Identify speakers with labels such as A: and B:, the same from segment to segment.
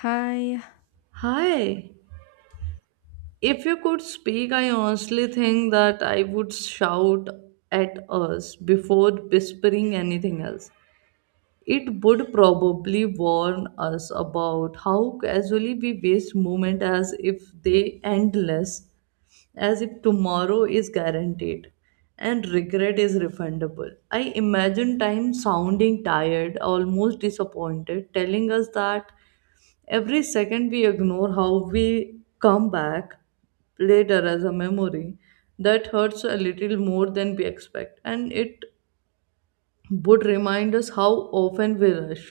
A: Hi.
B: Hi. If you could speak, I honestly think that I would shout at us before whispering anything else. It would probably warn us about how casually we waste moment as if they endless, as if tomorrow is guaranteed and regret is refundable. I imagine time sounding tired, almost disappointed, telling us that every second we ignore how we come back later as a memory that hurts a little more than we expect and it would remind us how often we rush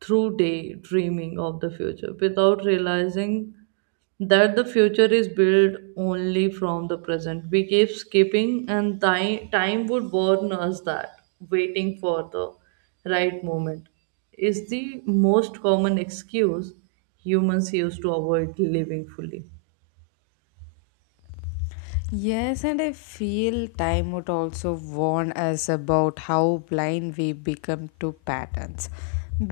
B: through daydreaming of the future without realizing that the future is built only from the present. We keep skipping, and time would warn us that waiting for the right moment is the most common excuse humans use to avoid living fully.
A: Yes, and I feel time would also warn us about how blind we become to patterns.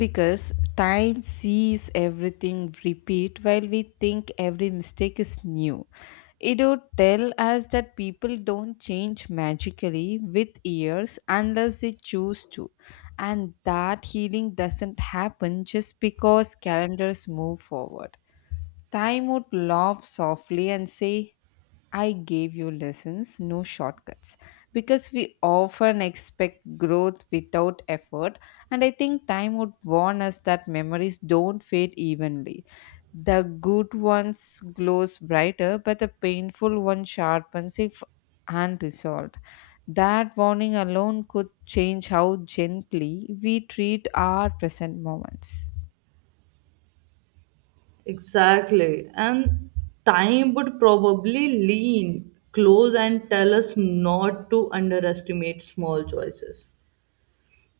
A: Because time sees everything repeat while we think every mistake is new. It would tell us that people don't change magically with years unless they choose to. And that healing doesn't happen just because calendars move forward. Time would laugh softly and say, I gave you lessons, no shortcuts. Because we often expect growth without effort, and I think time would warn us that memories don't fade evenly. The good ones glows brighter, but the painful one sharpens if unresolved. That warning alone could change how gently we treat our present moments.
B: Exactly. And time would probably lean close and tell us not to underestimate small choices.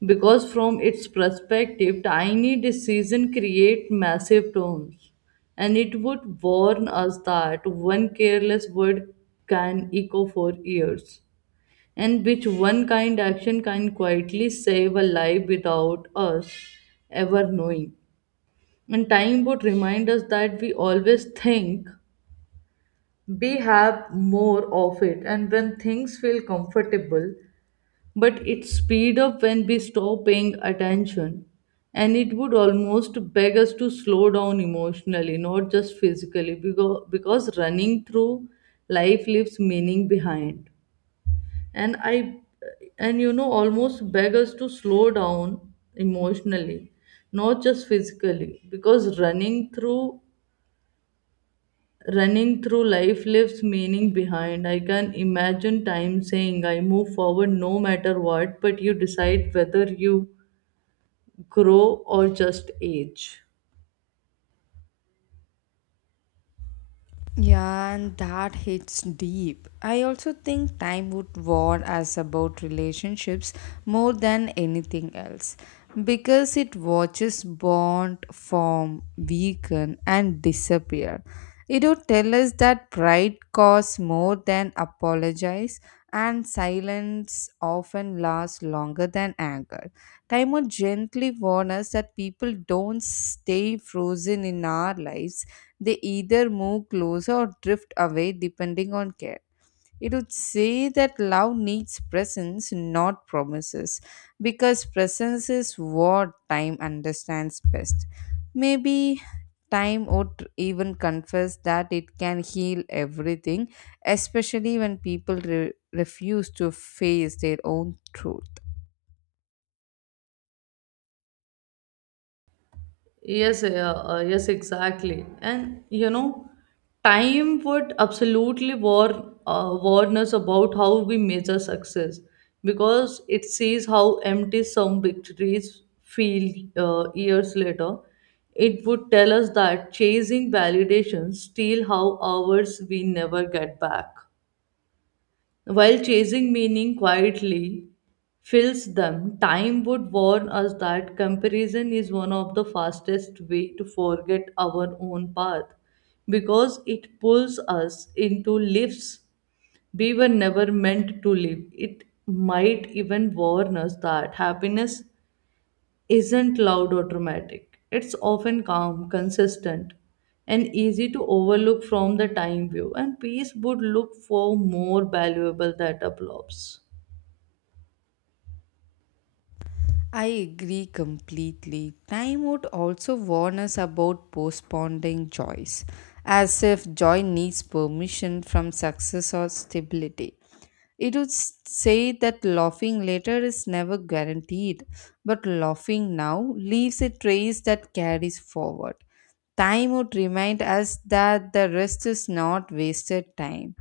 B: Because from its perspective, tiny decisions create massive tones. And it would warn us that one careless word can echo for years. And which one kind action can quietly save a life without us ever knowing. And time would remind us that we always think we have more of it, and when things feel comfortable, but it speed up when we stop paying attention. And it would almost beg us to slow down emotionally, not just physically, because running through life leaves meaning behind. And almost beg us to slow down emotionally not just physically because running through life leaves meaning behind. I can imagine time saying, I move forward no matter what, but you decide whether you grow or just age.
A: Yeah, and that hits deep. I also think time would warn us about relationships more than anything else, because it watches bond form, weaken, and disappear. It would tell us that pride costs more than apologize, and silence often lasts longer than anger. Timer gently warns us that people don't stay frozen in our lives. They either move closer or drift away depending on care. It would say that love needs presence, not promises, because presence is what time understands best. Maybe time would even confess that it can heal everything, especially when people refuse to face their own truth.
B: Yes, uh, yes, exactly. And you know, time would absolutely warn warn us about how we measure success because it sees how empty some victories feel years later. It would tell us that chasing validation steal how hours we never get back. While chasing meaning quietly fills them, time would warn us that comparison is one of the fastest way to forget our own path because it pulls us into lives we were never meant to live. It might even warn us that happiness isn't loud or dramatic. It's often calm, consistent, and easy to overlook from the time view, and peace would look for more valuable that applause.
A: I agree completely. Time would also warn us about postponing joys, as if joy needs permission from success or stability. It would say that laughing later is never guaranteed, but laughing now leaves a trace that carries forward. Time would remind us that the rest is not wasted time,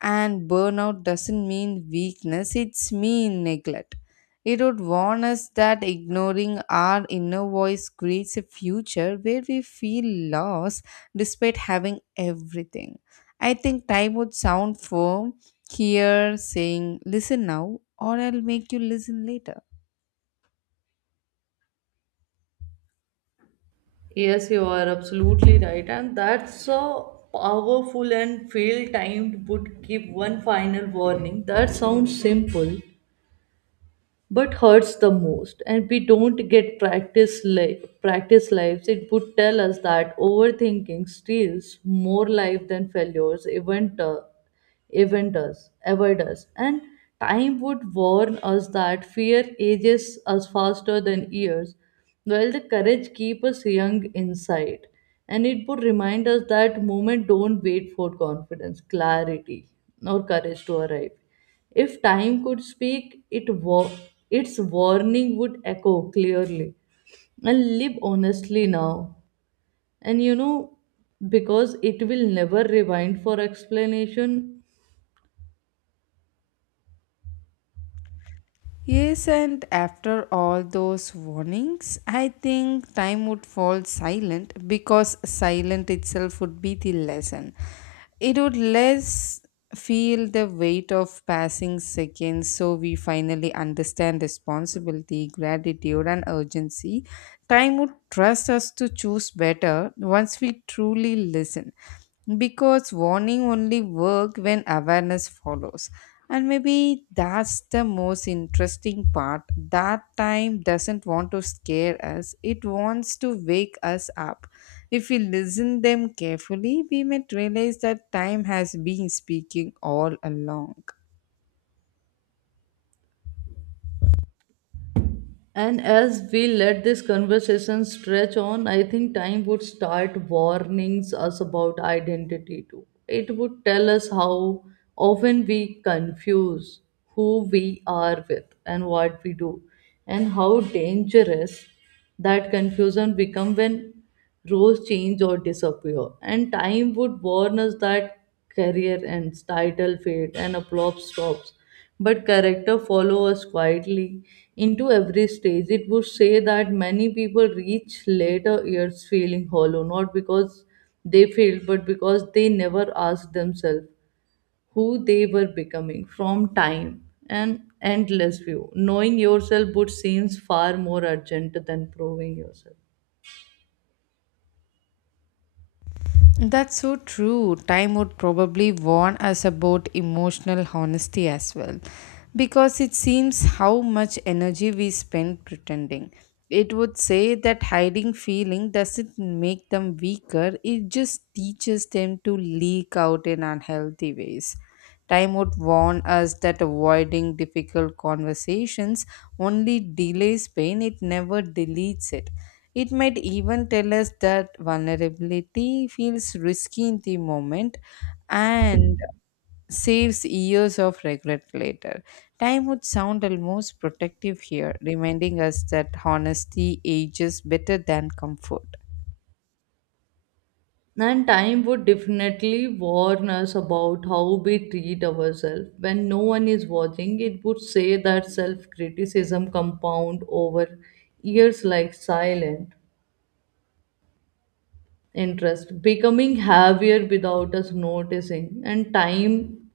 A: and burnout doesn't mean weakness, it's mean neglect. It would warn us that ignoring our inner voice creates a future where we feel lost despite having everything. I think time would sound firm here, saying listen now or I'll make you listen later.
B: Yes, you are absolutely right, and that's a powerful and fail timed would give one final warning. That sounds simple, but hurts the most and we don't get practice life. Practice lives it would tell us that overthinking steals more life than failures even eventers, avoiders, and time would warn us that fear ages us faster than years, while the courage keeps us young inside. And it would remind us that moment don't wait for confidence, clarity, or courage to arrive. If time could speak, its warning would echo clearly and live honestly now. And you know, because it will never rewind for explanation.
A: Yes, and after all those warnings, I think time would fall silent because silent itself would be the lesson. It would less feel the weight of passing seconds, so we finally understand responsibility, gratitude, and urgency. Time would trust us to choose better once we truly listen, because warning only work when awareness follows. And maybe that's the most interesting part, that time doesn't want to scare us, it wants to wake us up. If we listen them carefully, we might realize that time has been speaking all along.
B: And as we let this conversation stretch on, I think time would start warnings us about identity too. It would tell us how often we confuse who we are with and what we do, and how dangerous that confusion become when roles change or disappear and time would warn us that career ends title fade, and a plot stops but character follow us quietly into every stage. It would say that many people reach later years feeling hollow not because they failed but because they never asked themselves who they were becoming from time and endless view knowing yourself would seems far more urgent than proving yourself.
A: That's so true. Time would probably warn us about emotional honesty as well, because it seems how much energy we spend pretending. It would say that hiding feeling doesn't make them weaker, it just teaches them to leak out in unhealthy ways. Time would warn us that avoiding difficult conversations only delays pain, it never deletes it. It might even tell us that vulnerability feels risky in the moment and saves years of regret later. Time would sound almost protective here, reminding us that honesty ages better than comfort.
B: And time would definitely warn us about how we treat ourselves. When no one is watching, it would say that self criticism compound over years like silent interest, becoming heavier without us noticing. And time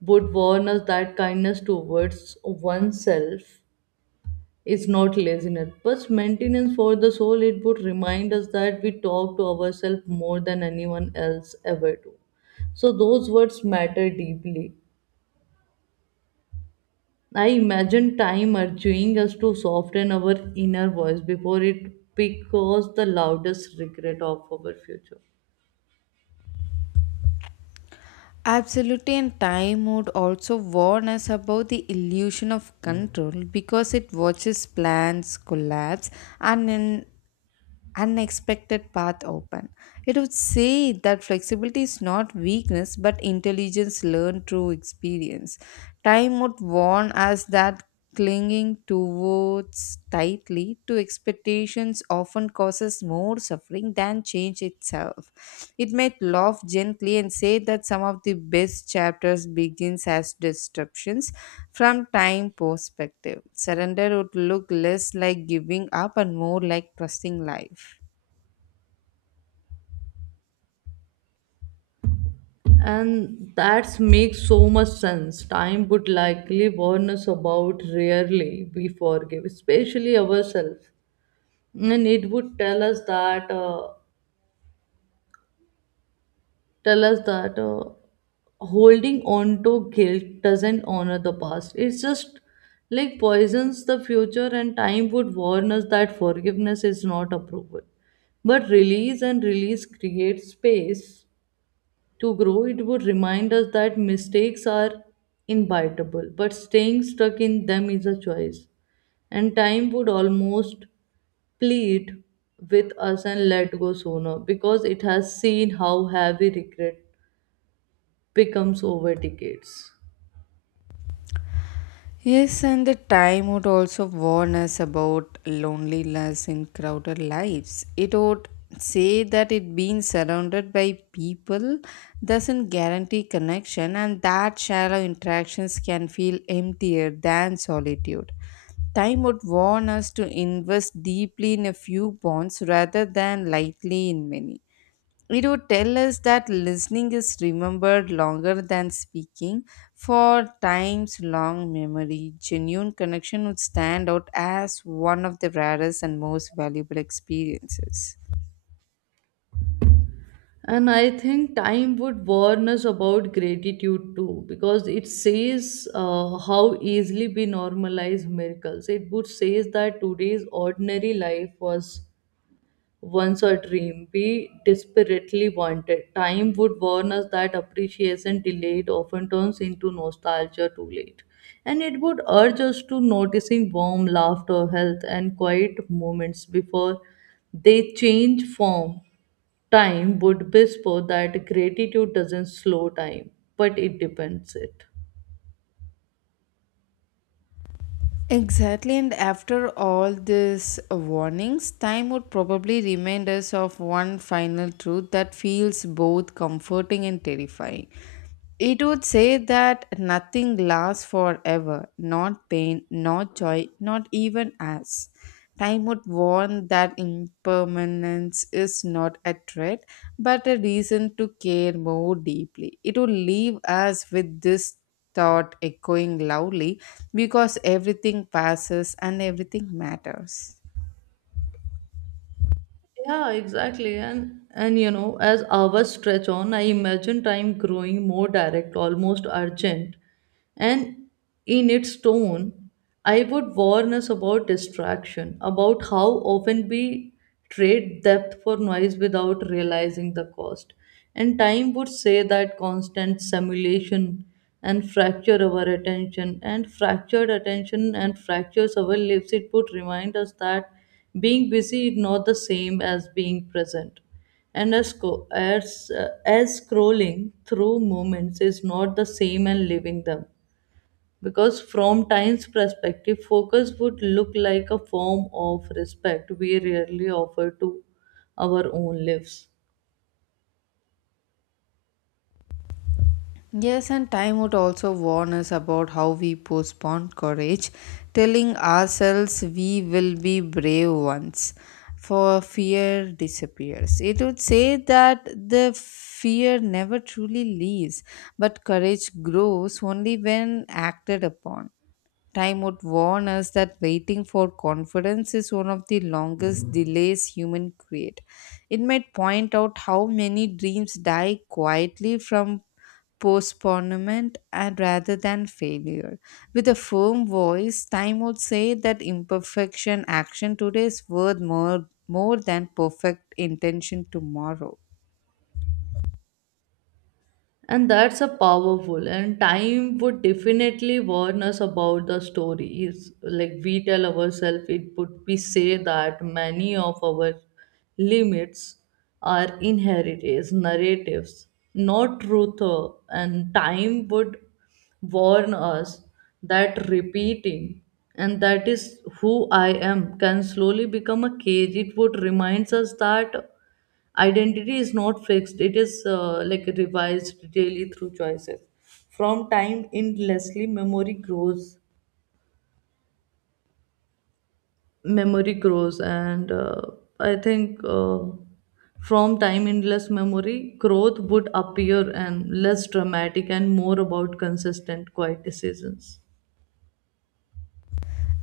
B: would warn us that kindness towards oneself it's not laziness, but maintenance for the soul. It would remind us that we talk to ourselves more than anyone else ever do. So those words matter deeply. I imagine time urging us to soften our inner voice before it becomes the loudest regret of our future.
A: Absolutely, and time would also warn us about the illusion of control, because it watches plans collapse and in unexpected path open. It would say that flexibility is not weakness but intelligence learned through experience. Time would warn us that clinging towards tightly to expectations often causes more suffering than change itself. It might laugh gently and say that some of the best chapters begins as disruptions from time perspective. Surrender would look less like giving up and more like trusting life.
B: And that makes so much sense. Time would likely warn us about rarely we forgive, especially ourselves. And it would tell us that holding on to guilt doesn't honor the past. It's just like poisons the future, and time would warn us that forgiveness is not approval. But release and release create space to grow. It would remind us that mistakes are inevitable, but staying stuck in them is a choice. And time would almost plead with us and let go sooner because it has seen how heavy regret becomes over decades.
A: Yes, and the time would also warn us about loneliness in crowded lives. It would say that it being surrounded by people doesn't guarantee connection, and that shallow interactions can feel emptier than solitude. Time would warn us to invest deeply in a few bonds rather than lightly in many. It would tell us that listening is remembered longer than speaking. For times long memory, genuine connection would stand out as one of the rarest and most valuable experiences.
B: And I think time would warn us about gratitude too, because it says how easily we normalize miracles. It would says that today's ordinary life was once a dream we desperately wanted. Time would warn us that appreciation delayed often turns into nostalgia too late. And it would urge us to noticing warm laughter, health, and quiet moments before they change form. Time would whisper that gratitude doesn't slow time, but it depends it.
A: Exactly, and after all these warnings, time would probably remind us of one final truth that feels both comforting and terrifying. It would say that nothing lasts forever, not pain, not joy, not even us. Time would warn that impermanence is not a threat, but a reason to care more deeply. It would leave us with this thought echoing loudly, because everything passes and everything matters.
B: Yeah, exactly. And you know, as hours stretch on, I imagine time growing more direct, almost urgent. And in its tone, I would warn us about distraction, about how often we trade depth for noise without realizing the cost. And time would say that constant simulation and fracture our attention and fractured attention and fractures our lives. It would remind us that being busy is not the same as being present. And as scrolling through moments is not the same and living them. Because from time's perspective, focus would look like a form of respect we rarely offer to our own lives.
A: Yes, and time would also warn us about how we postpone courage, telling ourselves we will be brave once, for fear disappears. It would say that the fear never truly leaves, but courage grows only when acted upon. Time would warn us that waiting for confidence is one of the longest delays human create. It might point out how many dreams die quietly from postponement and rather than failure. With a firm voice, time would say that imperfection action today is worth more than perfect intention tomorrow.
B: And that's a powerful and time would definitely warn us about the stories. Like we tell ourselves it would we say that many of our limits are inherited narratives, not truth and time would warn us that repeating and that is who I am can slowly become a cage. It would remind us that identity is not fixed, it is like revised daily through choices. From time endlessly, memory grows. Memory grows, and I think From time endless memory, growth would appear and less dramatic and more about consistent, quiet decisions.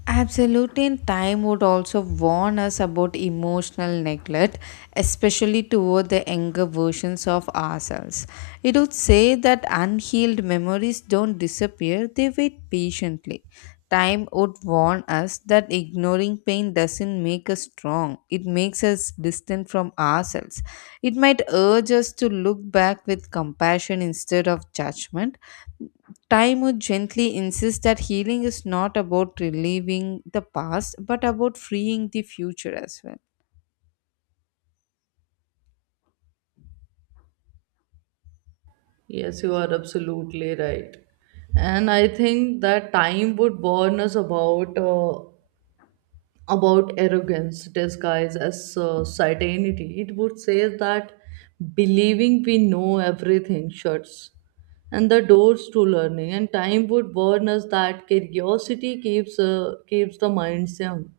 A: Absolutely, and time would also warn us about emotional neglect, especially toward the younger versions of ourselves. It would say that unhealed memories don't disappear, they wait patiently. Time would warn us that ignoring pain doesn't make us strong, it makes us distant from ourselves. It might urge us to look back with compassion instead of judgment. Time would gently insist that healing is not about relieving the past but about freeing the future as well.
B: Yes, you are absolutely right. And I think that time would warn us about arrogance disguised as certainty. It would say that believing we know everything shuts and the doors to learning, and time would warn us that curiosity keeps keeps the minds young.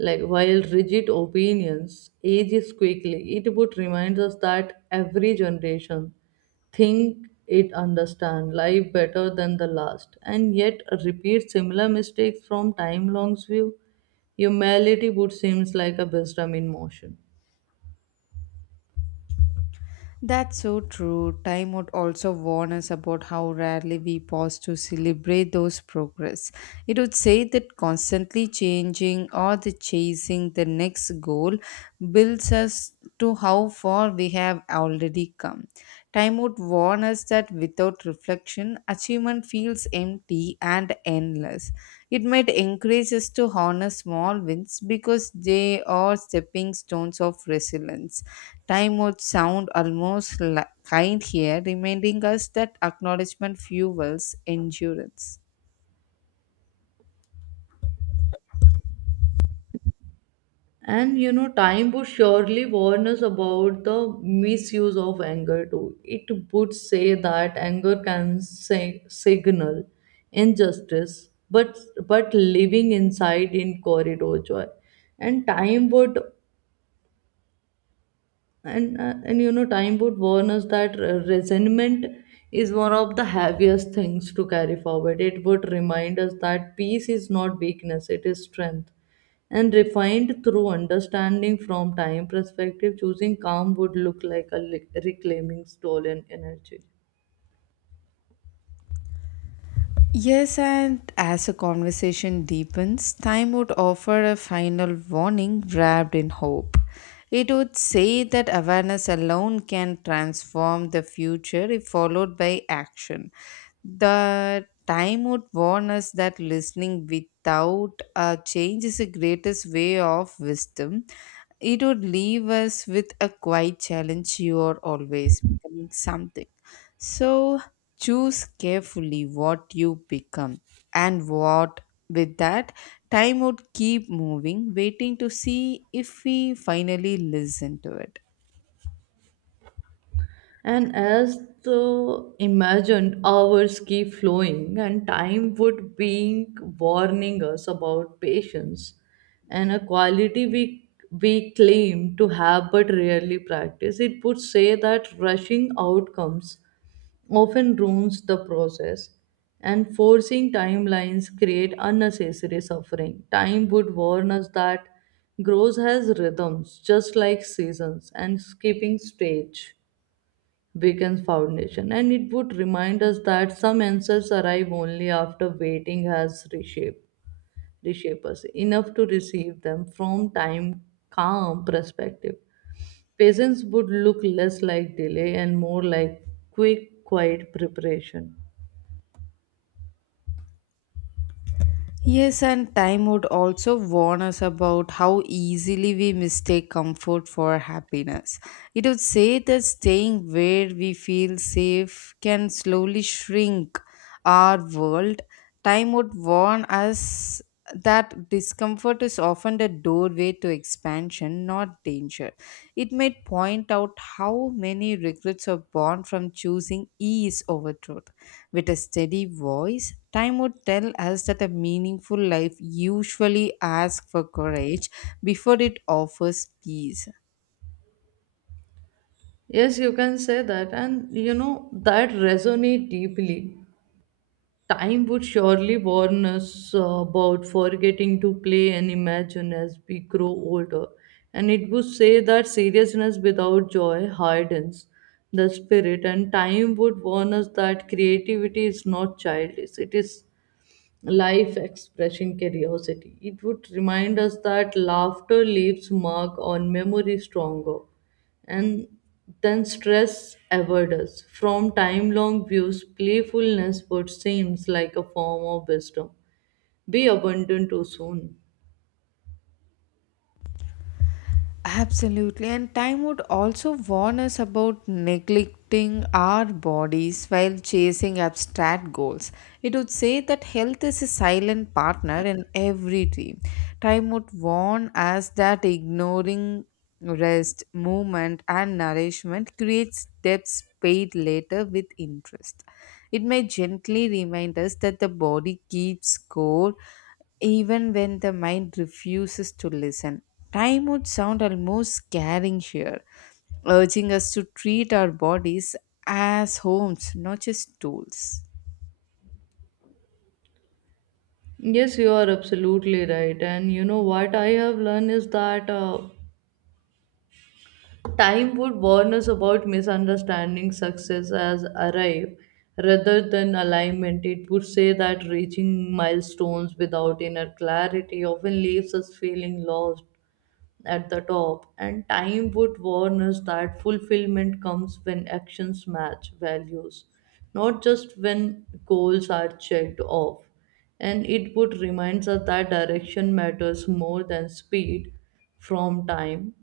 B: Like while rigid opinions ages quickly, it would remind us that every generation think it understand life better than the last and yet repeat similar mistakes from time long's view humanity would seems like a wisdom in motion.
A: That's so true. Time would also warn us about how rarely we pause to celebrate those progress. It would say that constantly changing or the chasing the next goal builds us to how far we have already come. Time would warn us that without reflection, achievement feels empty and endless. It might encourage us to honor small wins because they are stepping stones of resilience. Time would sound almost kind here, reminding us that acknowledgement fuels endurance.
B: And you know time would surely warn us about the misuse of anger too. It would say that anger can say, signal injustice but living inside in corridor joy. And time would and uh, and you know time would warn us that resentment is one of the heaviest things to carry forward. It would remind us that peace is not weakness it is strength and refined through understanding from time perspective choosing calm would look like a reclaiming stolen energy.
A: Yes, and as a conversation deepens, time would offer a final warning wrapped in hope. It would say that awareness alone can transform the future if followed by action. The time would warn us that listening without a change is the greatest way of wisdom. It would leave us with a quiet challenge, you are always becoming something. So, choose carefully what you become and what. With that, time would keep moving, waiting to see if we finally listen to it.
B: And as the imagined hours keep flowing, and time would be warning us about patience and a quality we claim to have but rarely practice, it would say that rushing outcomes often ruins the process and forcing timelines create unnecessary suffering. Time would warn us that growth has rhythms just like seasons and skipping stage weekends foundation and it would remind us that some answers arrive only after waiting has reshape us enough to receive them from time calm perspective patience would look less like delay and more like quick quiet preparation.
A: Yes, and time would also warn us about how easily we mistake comfort for happiness. It would say that staying where we feel safe can slowly shrink our world. Time would warn us that discomfort is often the doorway to expansion, not danger. It might point out how many regrets are born from choosing ease over truth. With a steady voice, time would tell us that a meaningful life usually asks for courage before it offers peace.
B: Yes you can say that and you know that resonate deeply. Time would surely warn us about forgetting to play and imagine as we grow older, and it would say that seriousness without joy hardens the spirit, and time would warn us that creativity is not childish, it is life expressing curiosity. It would remind us that laughter leaves mark on memory stronger and than stress ever does. From time long views, playfulness would seems like a form of wisdom. Be abundant too soon.
A: Absolutely, and time would also warn us about neglecting our bodies while chasing abstract goals. It would say that health is a silent partner in every dream. Time would warn us that ignoring rest, movement, and nourishment creates debts paid later with interest. It may gently remind us that the body keeps score even when the mind refuses to listen. Time would sound almost scaring here, urging us to treat our bodies as homes, not just tools.
B: Yes, you are absolutely right. And you know what I have learned is that time would warn us about misunderstanding success as arrive rather than alignment. It would say that reaching milestones without inner clarity often leaves us feeling lost at the top. And time would warn us that fulfillment comes when actions match values, not just when goals are checked off. And it would remind us that direction matters more than speed from time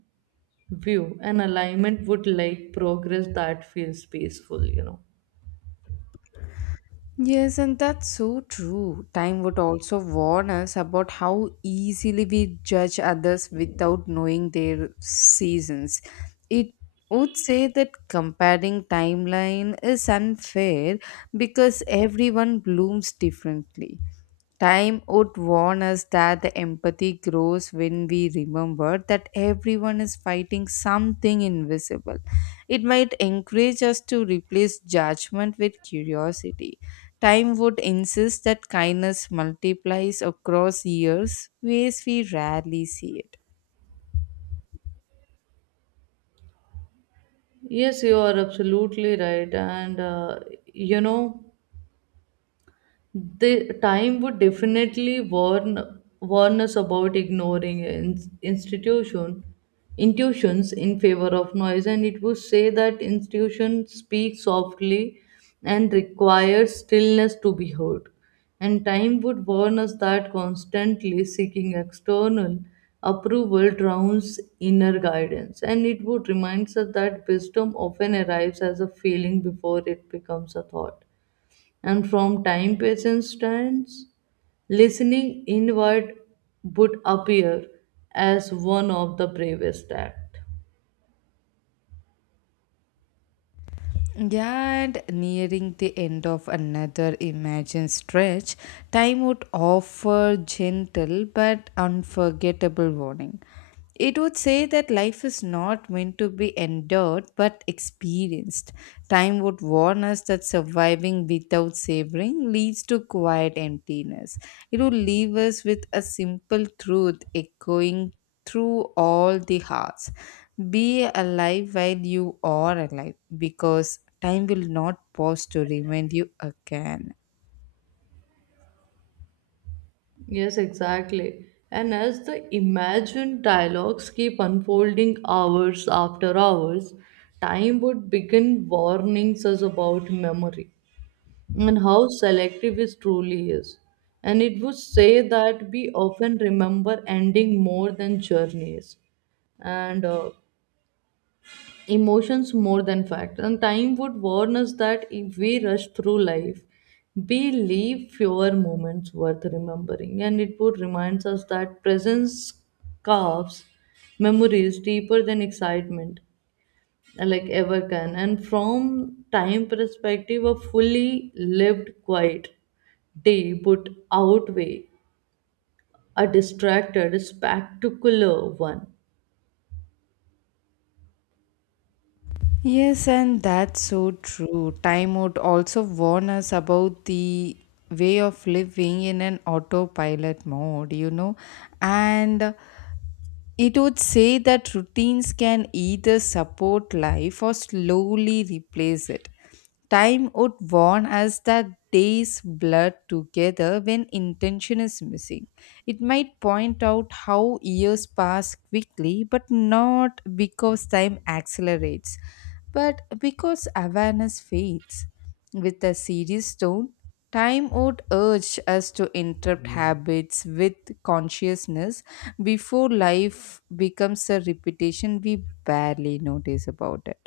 B: view, and alignment would like progress that feels peaceful,
A: Yes, and that's so true. Time would also warn us about how easily we judge others without knowing their seasons. It would say that comparing timeline is unfair because everyone blooms differently. Time would warn us that the empathy grows when we remember that everyone is fighting something invisible. It might encourage us to replace judgment with curiosity. Time would insist that kindness multiplies across years, ways we rarely see it.
B: yes you are absolutely right. And you know the time would definitely warn us about ignoring institution intuitions in favor of noise, and it would say that institution speaks softly and requires stillness to be heard. And time would warn us that constantly seeking external approval drowns inner guidance, and it would remind us that wisdom often arrives as a feeling before it becomes a thought. And from time patience stands, listening inward would appear as one of the bravest act.
A: Yeah, and nearing the end of another imagined stretch, time would offer gentle but unforgettable warning. It would say that life is not meant to be endured but experienced. Time would warn us that surviving without savoring leads to quiet emptiness. It would leave us with a simple truth echoing through all the hearts. Be alive while you are alive, because time will not pause to remind you again.
B: Yes, exactly. And as the imagined dialogues keep unfolding hours after hours, time would begin warnings us about memory and how selective it truly is. And it would say that we often remember ending more than journeys and emotions more than fact. And time would warn us that if we rush through life, we leave fewer moments worth remembering, and it would remind us that presence carves memories deeper than excitement like ever can. And from time perspective, a fully lived quiet day would outweigh a distracted spectacular one.
A: Yes, and that's so true. Time would also warn us about the way of living in an autopilot mode, you know, and it would say that routines can either support life or slowly replace it. Time would warn us that days blur together when intention is missing. It might point out how years pass quickly, but not because time accelerates, but because awareness fades. With a serious tone, time would urge us to interrupt habits with consciousness before life becomes a repetition we barely notice about it.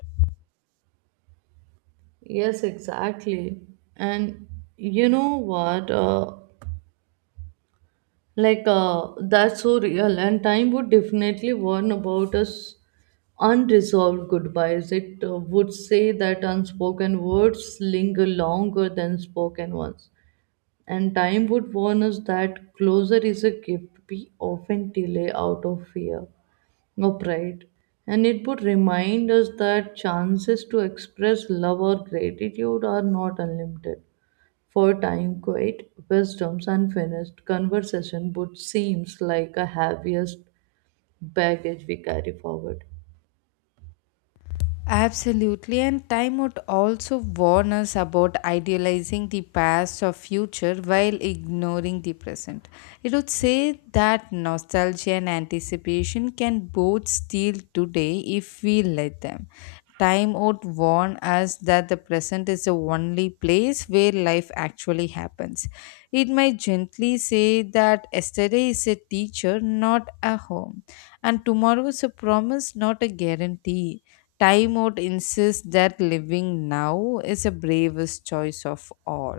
B: Yes, exactly. And you know what? That's so real. And time would definitely warn about us unresolved goodbyes. It would say that unspoken words linger longer than spoken ones. And time would warn us that closure is a gift we often delay out of fear or pride. And it would remind us that chances to express love or gratitude are not unlimited. For time, quiet wisdom's unfinished conversation, but seems like a heaviest baggage we carry forward.
A: Absolutely, and time would also warn us about idealizing the past or future while ignoring the present. It would say that nostalgia and anticipation can both steal today if we let them. Time would warn us that the present is the only place where life actually happens. It might gently say that yesterday is a teacher, not a home, and tomorrow is a promise, not a guarantee. Time out insists that living now is the bravest choice of all.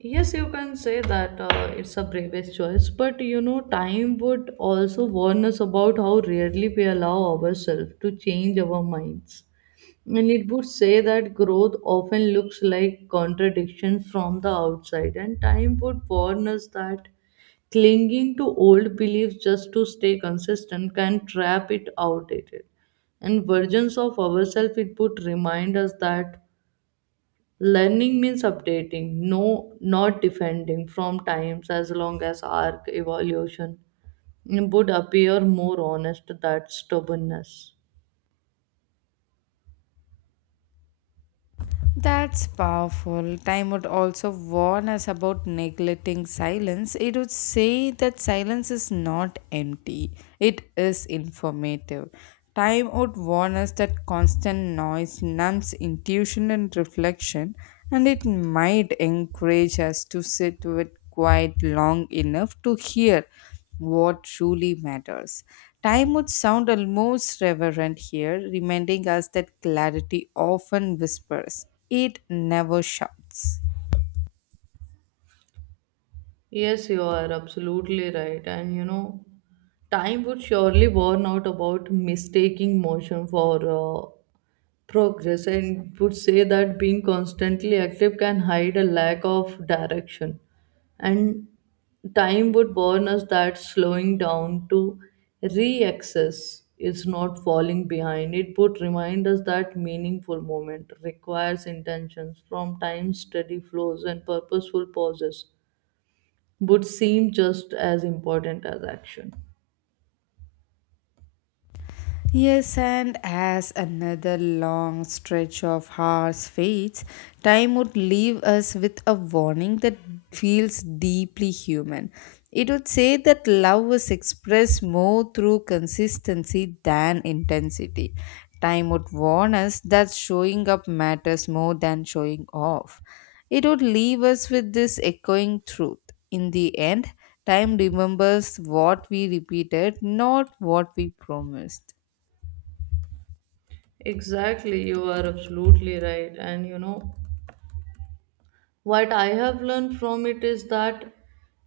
B: Yes, you can say that it's a bravest choice, but you know, time would also warn us about how rarely we allow ourselves to change our minds. And it would say that growth often looks like contradiction from the outside, and time would warn us that clinging to old beliefs just to stay consistent can trap it outdated. And versions of ourselves, it would remind us that learning means updating, no, not defending from times as long as our evolution would appear more honest that stubbornness.
A: That's powerful. Time out also warn us about neglecting silence. It would say that silence is not empty, it is informative. Time would warn us that constant noise numbs intuition and reflection, and it might encourage us to sit with quiet long enough to hear what truly matters. Time would sound almost reverent here, reminding us that clarity often whispers, it never shouts.
B: Yes, you are absolutely right. And you know, time would surely warn out about mistaking motion for progress, and would say that being constantly active can hide a lack of direction. And time would warn us that slowing down to re-access is not falling behind. It would remind us that meaningful moment requires intentions from time steady flows, and purposeful pauses would seem just as important as action.
A: Yes, and as another long stretch of hours fades, time would leave us with a warning that feels deeply human. It would say that love was expressed more through consistency than intensity. Time would warn us that showing up matters more than showing off. It would leave us with this echoing truth. In the end, time remembers what we repeated, not what we promised.
B: Exactly, you are absolutely right. And you know, what I have learned from it is that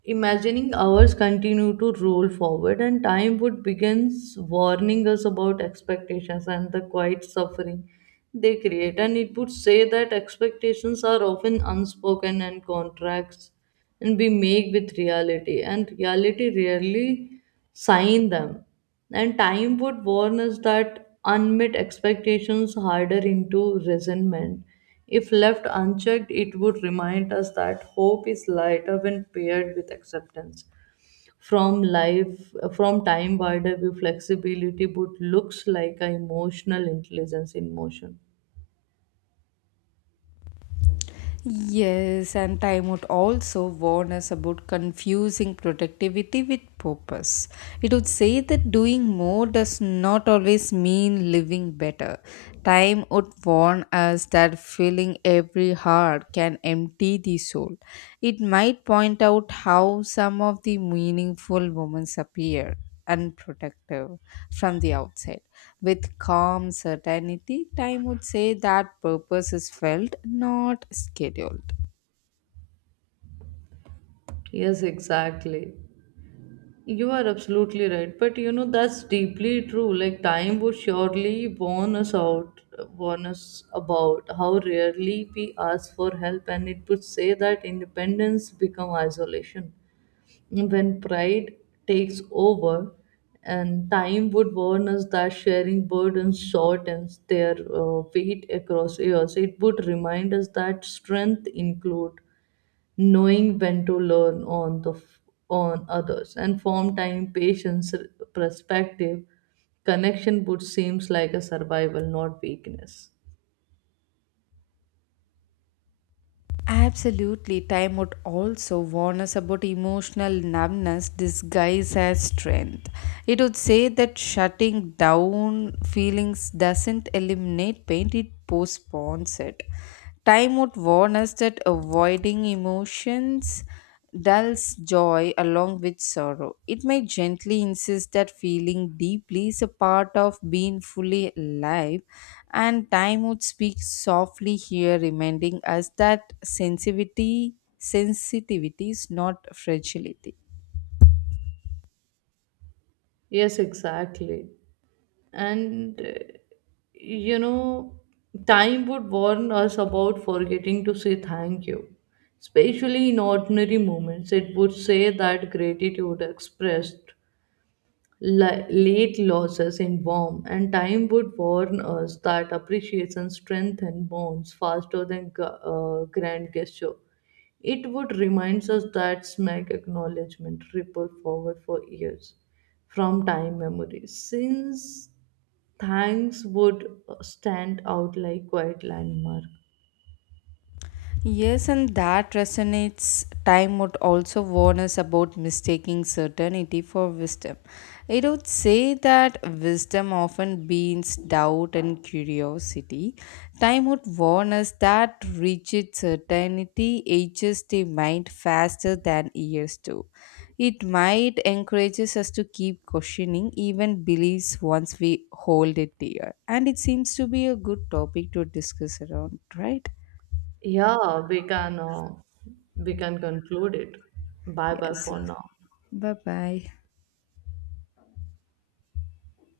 B: imagining hours continue to roll forward, and time would begins warning us about expectations and the quiet suffering they create. And it would say that expectations are often unspoken and contracts, and we make with reality, and reality rarely sign them. And time would warn us that unmet expectations harder into resentment if left unchecked. It would remind us that hope is lighter when paired with acceptance from life, from time wider view flexibility would looks like a emotional intelligence in motion.
A: Yes, and time would also warn us about confusing productivity with purpose. It would say that doing more does not always mean living better. Time would warn us that filling every heart can empty the soul. It might point out how some of the meaningful moments appear unprotective from the outside. With calm certainty, time would say that purpose is felt, not scheduled.
B: Yes, exactly. You are absolutely right, but you know that's deeply true. Like, time would surely warn us out, warn us about how rarely we ask for help, and it would say that independence become isolation when pride takes over. And time would warn us that sharing burdens shortens their weight across years. It would remind us that strength include knowing when to learn on on others, and form time patience perspective connection would seems like a survival not weakness.
A: Absolutely, time would also warn us about emotional numbness disguised as strength. It would say that shutting down feelings doesn't eliminate pain, it postpones it. Time would warn us that avoiding emotions dulls joy along with sorrow. It may gently insist that feeling deeply is a part of being fully alive, and time would speak softly here, reminding us that sensitivity is not fragility.
B: Yes, exactly. And you know time would warn us about forgetting to say thank you, especially in ordinary moments. It would say that gratitude expressed late losses in warm, and time would warn us that appreciation strengthens bonds faster than grand gesture. It would remind us that smack acknowledgement ripple forward for years from time memory. Since thanks would stand out like quiet landmark.
A: Yes, and that resonates. Time would also warn us about mistaking certainty for wisdom. It would say that wisdom often means doubt and curiosity. Time would warn us that rigid certainty ages the mind faster than years do. It might encourages us to keep questioning even beliefs once we hold it dear. And it seems to be a good topic to discuss around, right?
B: Yeah, we can conclude it. Bye
A: Yes.
B: bye for now.
A: Bye bye.